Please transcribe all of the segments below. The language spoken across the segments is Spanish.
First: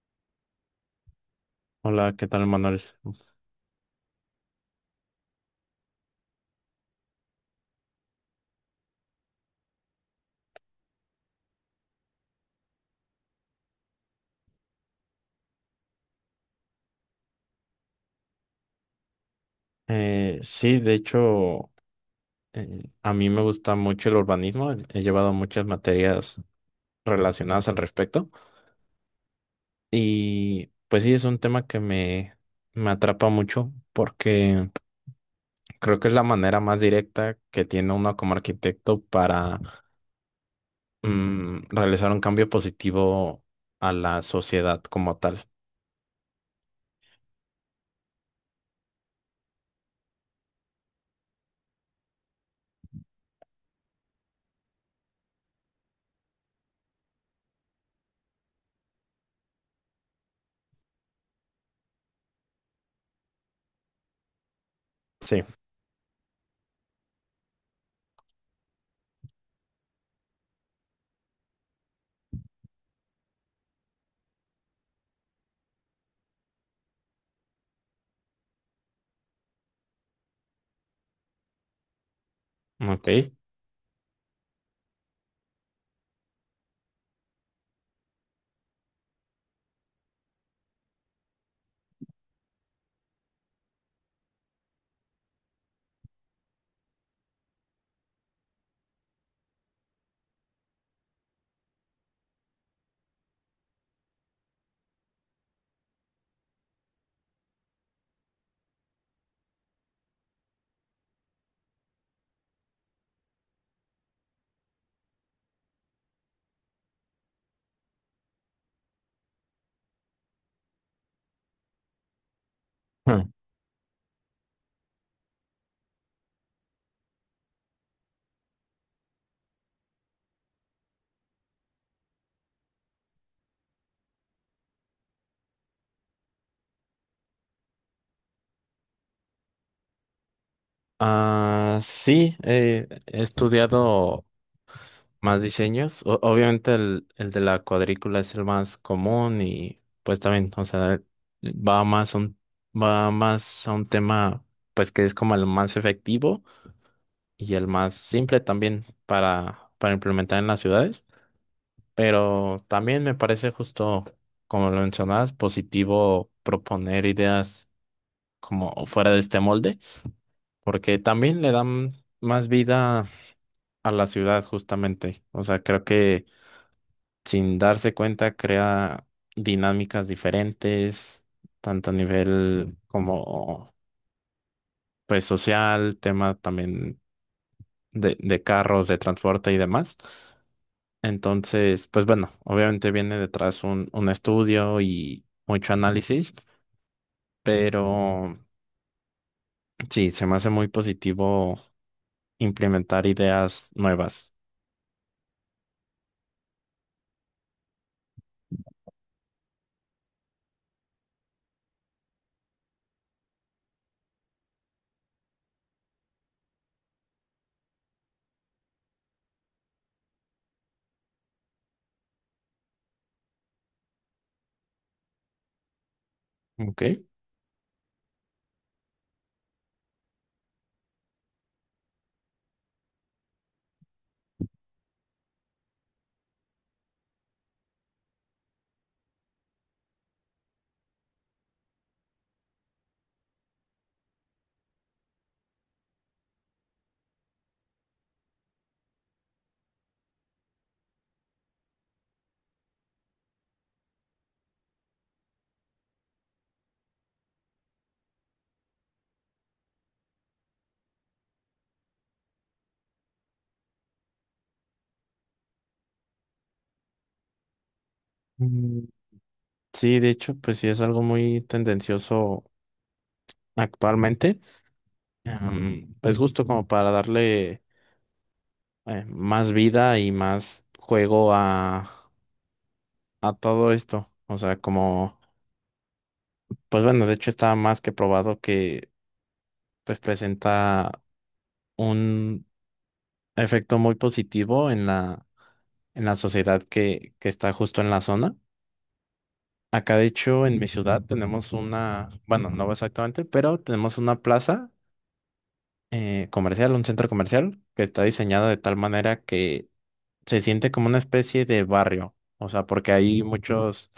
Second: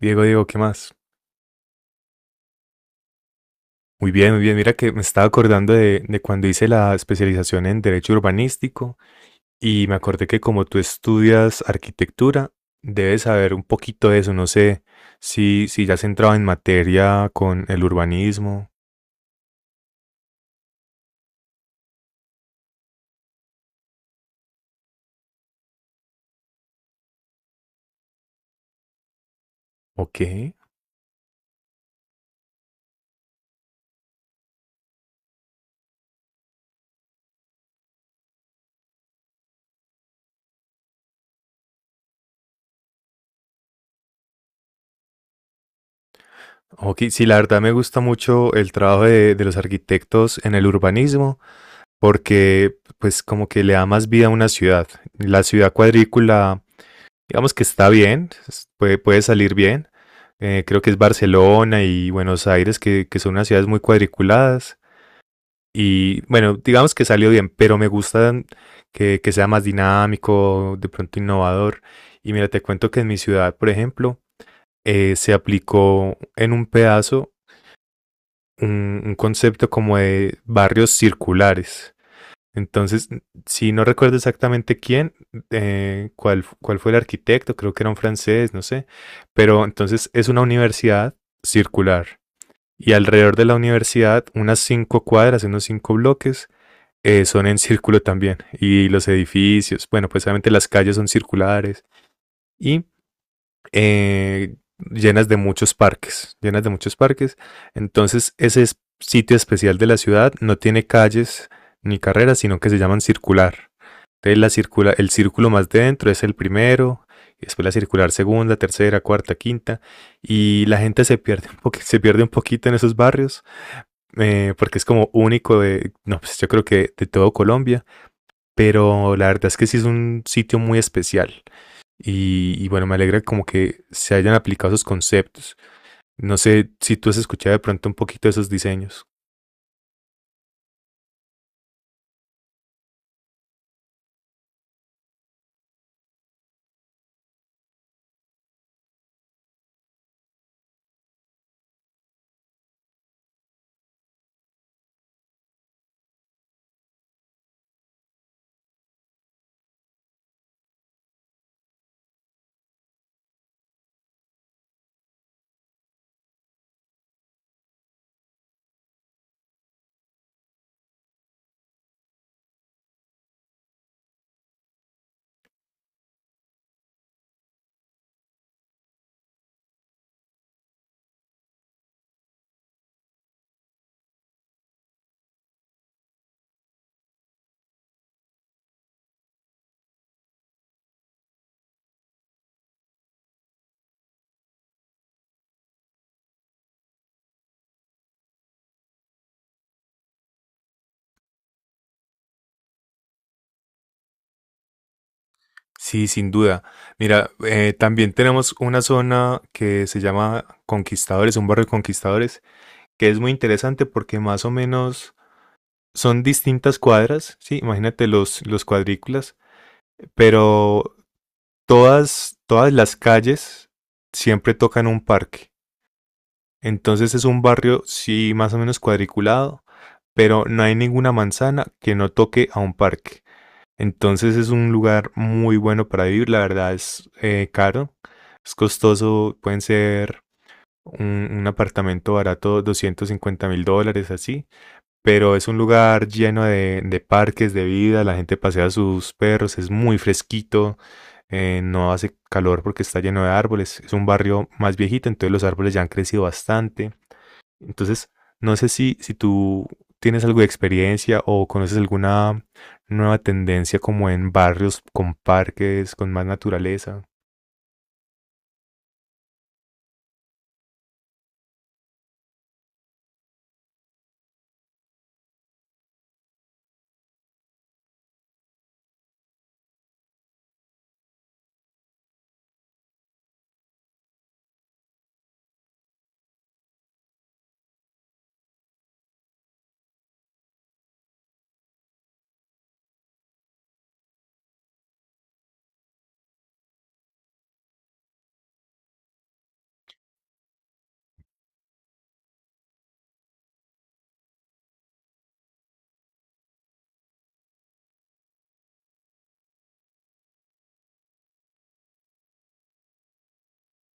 Diego, Diego, ¿qué más? Hola, ¿qué tal, Manuel? Muy bien, muy bien. Mira que me estaba acordando de cuando hice la especialización en Derecho Urbanístico y me acordé que como tú estudias arquitectura, debes saber un poquito de eso. No sé si ya has entrado en materia con el urbanismo Sí, de hecho, a mí me gusta mucho el urbanismo. He llevado muchas materias relacionadas al respecto. o qué. Y pues sí, es un tema me atrapa mucho porque creo que es la manera más directa que tiene uno como arquitecto para realizar un cambio positivo a la sociedad como tal. Ok, sí, la verdad me gusta mucho el trabajo de los arquitectos en el urbanismo porque pues como que le da más vida a una ciudad. La ciudad cuadrícula digamos que está bien, puede, puede salir bien. Creo que es Barcelona y Buenos Aires, que son unas ciudades muy cuadriculadas. Sí, Y bueno, digamos que salió bien, pero me gusta que sea más dinámico, de pronto innovador. Y mira, te cuento que en mi ciudad, por ejemplo, se aplicó en un pedazo un concepto como de barrios circulares. Entonces, ok. si no recuerdo exactamente quién, cuál fue el arquitecto, creo que era un francés, no sé, pero entonces es una universidad circular y alrededor de la universidad unas cinco cuadras, unos cinco bloques, son en círculo también y los edificios, bueno, pues obviamente las calles son circulares y eh, llenas de muchos parques, llenas de muchos parques. Entonces, sitio especial de la ciudad no tiene calles ni carreras, sino que se llaman circular. Entonces la circula, el círculo más de dentro es el primero, y después la circular segunda, tercera, cuarta, quinta, y la gente se pierde se pierde un poquito en esos barrios, porque es como único de, no, pues yo creo que de todo Colombia, pero la verdad es que sí es un sitio muy especial. Y bueno, me alegra como que se hayan aplicado esos conceptos. No sé si tú has escuchado de pronto un poquito de esos diseños. Ah, sí, he estudiado más diseños. Obviamente el de la cuadrícula es el más común y pues también, o sea, va más a un, va más a un tema pues que es como el más efectivo y el más simple también para implementar en las ciudades. Pero también me parece justo, como lo mencionabas, positivo proponer ideas como fuera de este molde, porque también le dan más vida a la ciudad justamente. O sea, creo que sin darse cuenta crea dinámicas diferentes, tanto a nivel como pues social, tema también de carros, de transporte y demás. Entonces, pues bueno, obviamente viene detrás un estudio y mucho análisis, pero sí, se me hace muy positivo implementar ideas nuevas. Sí, sin duda. Mira, también tenemos una zona que se llama Conquistadores, un barrio de Conquistadores, que es muy interesante porque más o menos son distintas cuadras, sí, imagínate los cuadrículas, pero todas las calles siempre tocan un parque. Ok. Entonces es un barrio, sí, más o menos cuadriculado, pero no hay ninguna manzana que no toque a un parque. Entonces es un lugar muy bueno para vivir, la verdad es caro, es costoso, pueden ser un apartamento barato, $250.000 así, pero es un lugar lleno de parques, de vida, la gente pasea sus perros, es muy fresquito, no hace calor porque está lleno de árboles, es un barrio más viejito, entonces los árboles ya han crecido bastante. Entonces, no sé si tú tienes algo de experiencia o conoces alguna nueva tendencia como en barrios con parques, con más naturaleza. Mm, Sí, de hecho, pues sí es algo muy tendencioso actualmente, pues justo como para darle más vida y más juego a todo esto. O sea, como, pues bueno, de hecho está más que probado que pues presenta un efecto muy positivo en en la sociedad que está justo en la zona. Acá, de hecho, en mi ciudad tenemos una, bueno, no exactamente, pero tenemos una plaza comercial, un centro comercial que está diseñada de tal manera que se siente como una especie de barrio, o sea, porque hay muchos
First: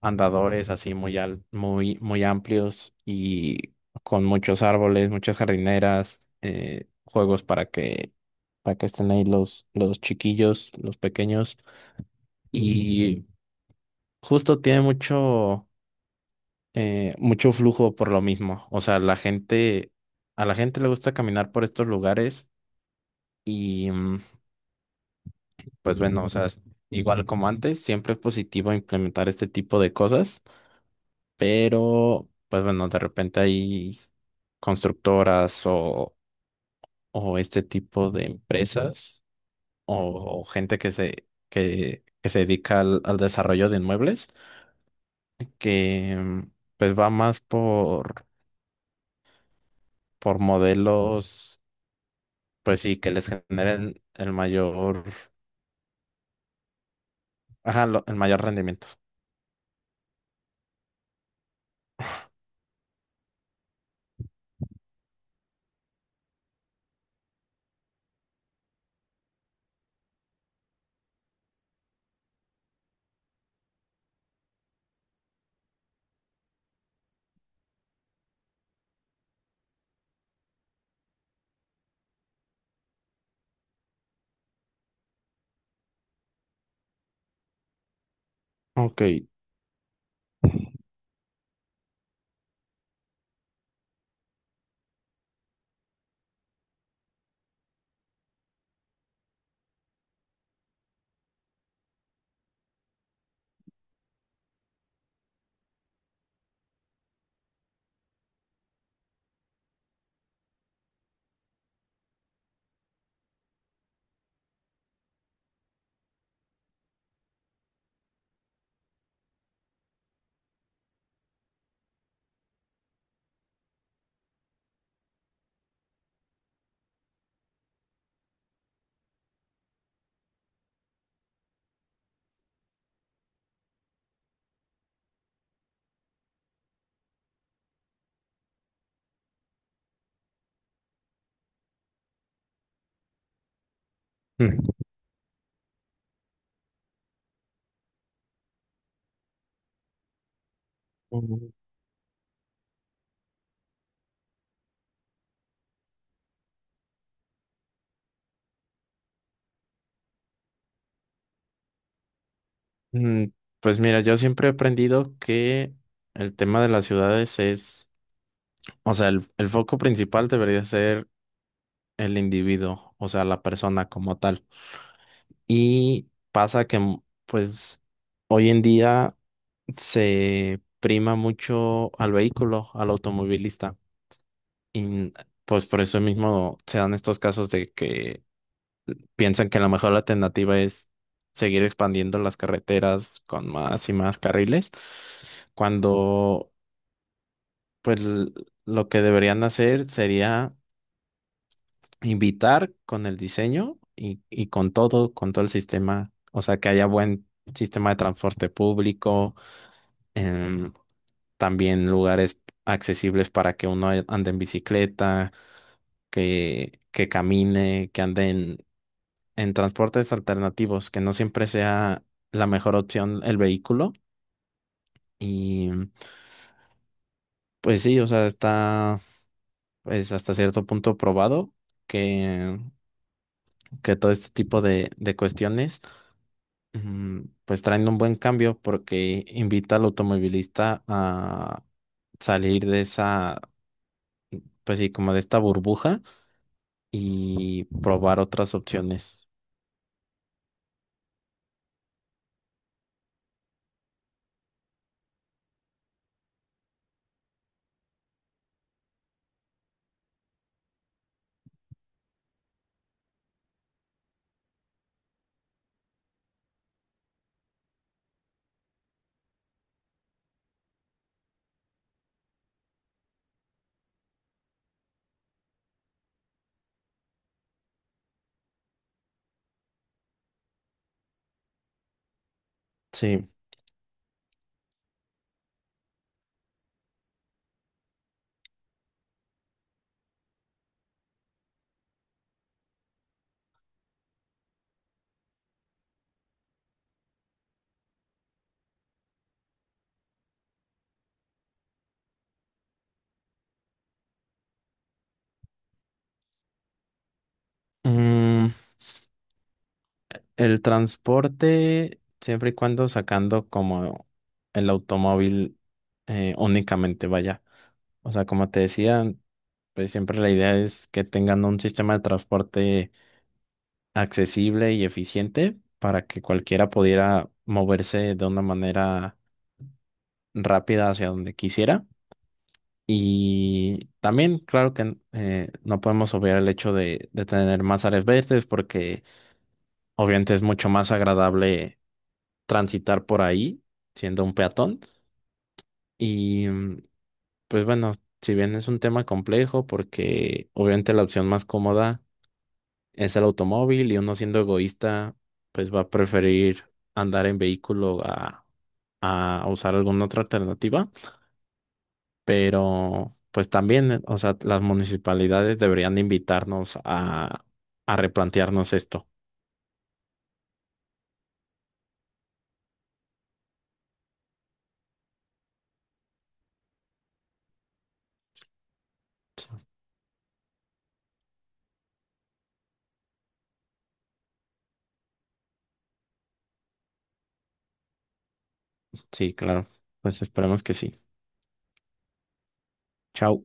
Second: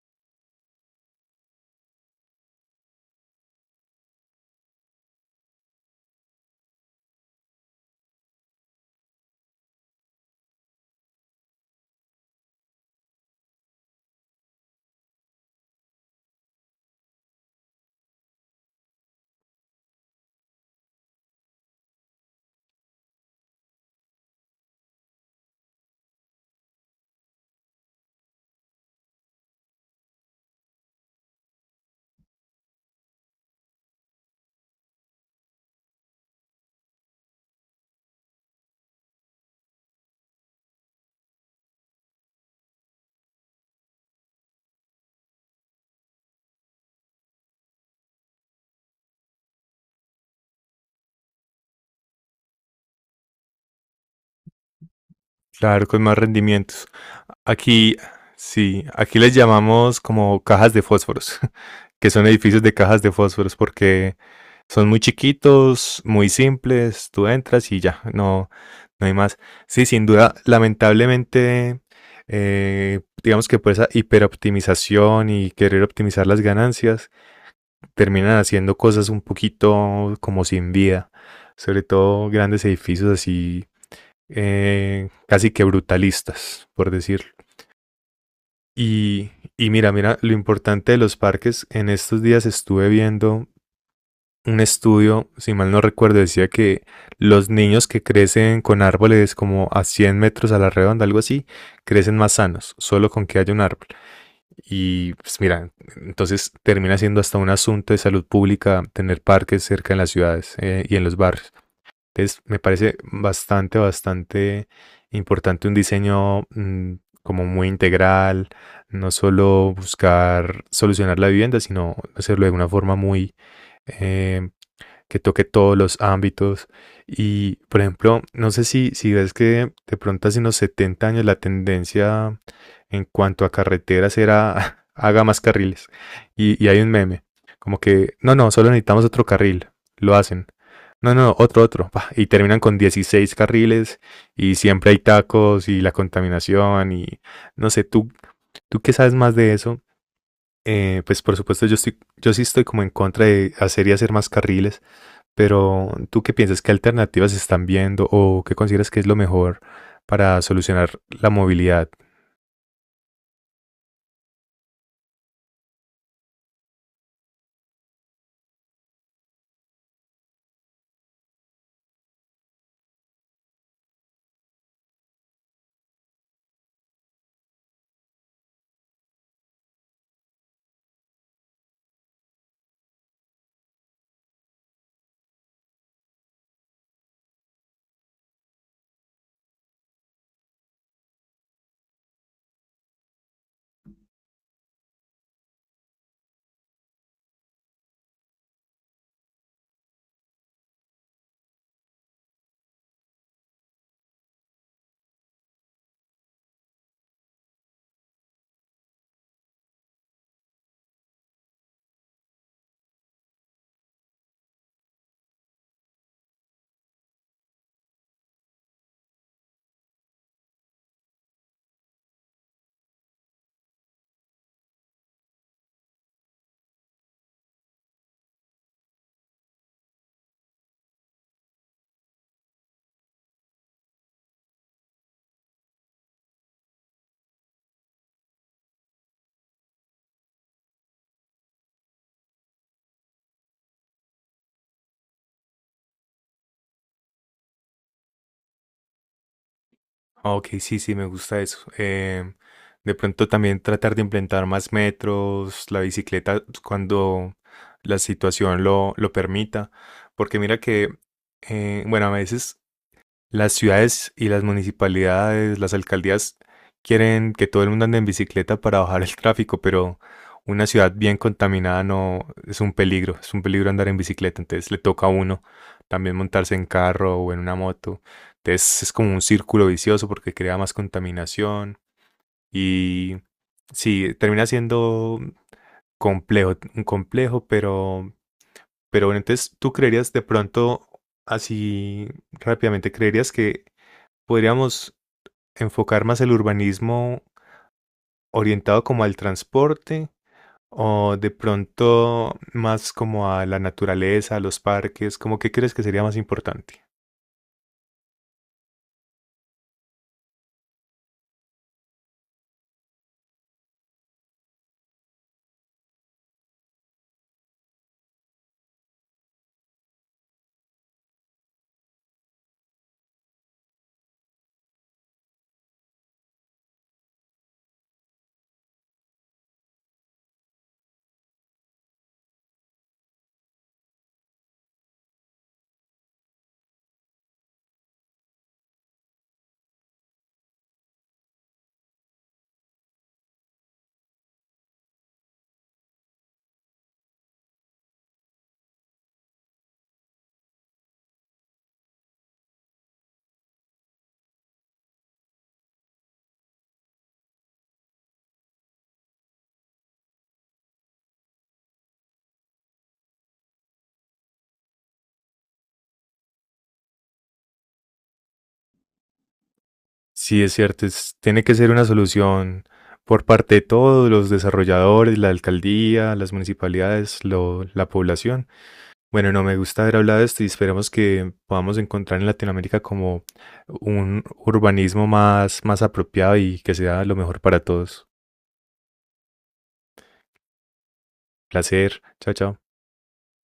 andadores así muy, muy amplios y con muchos árboles, muchas jardineras, juegos para que estén ahí los chiquillos, los pequeños, y justo tiene mucho, mucho flujo por lo mismo, o sea, la gente, a la gente le gusta caminar por estos lugares. Y pues bueno, o sea, igual como antes, siempre es positivo implementar este tipo de cosas, pero pues bueno, de repente hay constructoras o este tipo de empresas o gente que se dedica al desarrollo de inmuebles, que pues va más por modelos, pues sí, que les generen el mayor, Claro, con más rendimientos. ajá, Aquí, el mayor sí, rendimiento. aquí les llamamos como cajas de fósforos. Que son edificios de cajas de fósforos porque son muy chiquitos, muy simples, tú entras y ya, no, no hay más. Sí, sin duda, lamentablemente, digamos que por esa hiperoptimización y querer optimizar las ganancias, terminan haciendo cosas un poquito como sin vida, sobre todo grandes edificios así, casi que brutalistas, por decirlo. Ok. Y, y mira, mira, lo importante de los parques, en estos días estuve viendo un estudio, si mal no recuerdo, decía que los niños que crecen con árboles como a 100 metros a la redonda, algo así, crecen más sanos, solo con que haya un árbol. Y pues mira, entonces termina siendo hasta un asunto de salud pública tener parques cerca en las ciudades y en los barrios. Entonces me parece bastante, bastante importante un diseño como muy integral, no solo buscar solucionar la vivienda, sino hacerlo de una forma muy eh, que toque todos los ámbitos. Y, por ejemplo, no sé si ves que de pronto hace unos 70 años la tendencia en cuanto a carreteras era haga más carriles. Y hay un meme, como que, no, no, solo necesitamos otro carril, lo hacen. No, no, otro. Y terminan con 16 carriles y siempre hay tacos y la contaminación y no sé, tú qué sabes más de eso, pues por Mm. supuesto yo sí estoy como en contra de hacer y hacer más carriles, pero ¿tú qué piensas? ¿Qué alternativas están viendo o qué consideras que es lo mejor para solucionar la movilidad? Mm, Pues mira, yo siempre he aprendido que el tema de las ciudades es, o sea, el foco principal debería ser el individuo, o sea, la persona como tal. Y pasa que, pues, hoy en día se prima mucho al vehículo, al automovilista. Y pues por eso mismo se dan estos casos de que piensan que a lo mejor la alternativa es seguir expandiendo las carreteras con más y más carriles, cuando pues l- lo que deberían hacer sería invitar con el diseño y con todo el sistema, o sea, que haya buen sistema de transporte público, em, también lugares accesibles para que uno ande en bicicleta, que camine, que anden en transportes alternativos, que no siempre sea la mejor opción el vehículo. Y pues sí, o sea, está pues hasta cierto punto probado que, que todo este tipo de cuestiones mm, pues traen un buen cambio porque invita al automovilista a salir de esa, pues sí, como de esta burbuja y probar otras opciones. Ah, ok, sí, sí, me gusta eso. De pronto también tratar de implementar más metros, la bicicleta cuando la situación lo permita. Porque mira que, bueno, a veces las ciudades y las municipalidades, las alcaldías quieren que todo el mundo ande en bicicleta para bajar el tráfico, pero una ciudad bien contaminada no es un peligro, es un peligro andar en bicicleta, entonces le toca a uno también montarse en carro o en una moto. Entonces es como un círculo vicioso porque crea más contaminación y Sí. sí, termina siendo complejo, un complejo, pero bueno, entonces tú creerías de pronto así rápidamente, creerías que podríamos enfocar más el urbanismo orientado como al transporte o de pronto más como a la naturaleza, a los parques, ¿cómo qué crees que sería más importante? Mm, El transporte, siempre y cuando sacando como el automóvil únicamente, vaya. O sea, como te decía, pues siempre la idea es que tengan un sistema de transporte accesible y eficiente para que cualquiera pudiera moverse de una manera rápida hacia donde quisiera. Y también, claro que no podemos obviar el hecho de tener más áreas verdes porque obviamente es mucho más agradable transitar por ahí siendo un peatón. Y pues bueno, si bien es un tema complejo porque obviamente la opción más cómoda es el automóvil y uno siendo egoísta pues va a preferir andar en vehículo a usar alguna otra alternativa. Pero pues también, o sea, las municipalidades deberían invitarnos a replantearnos esto. Sí, es cierto, tiene que ser una solución por parte de todos los desarrolladores, la alcaldía, las municipalidades, la población. Bueno, no me gusta haber hablado de esto y esperemos que podamos encontrar en Latinoamérica como un urbanismo más, más apropiado y que sea lo mejor para todos. Sí, claro. Pues esperemos que sí. Placer. Chao, chao. Chao.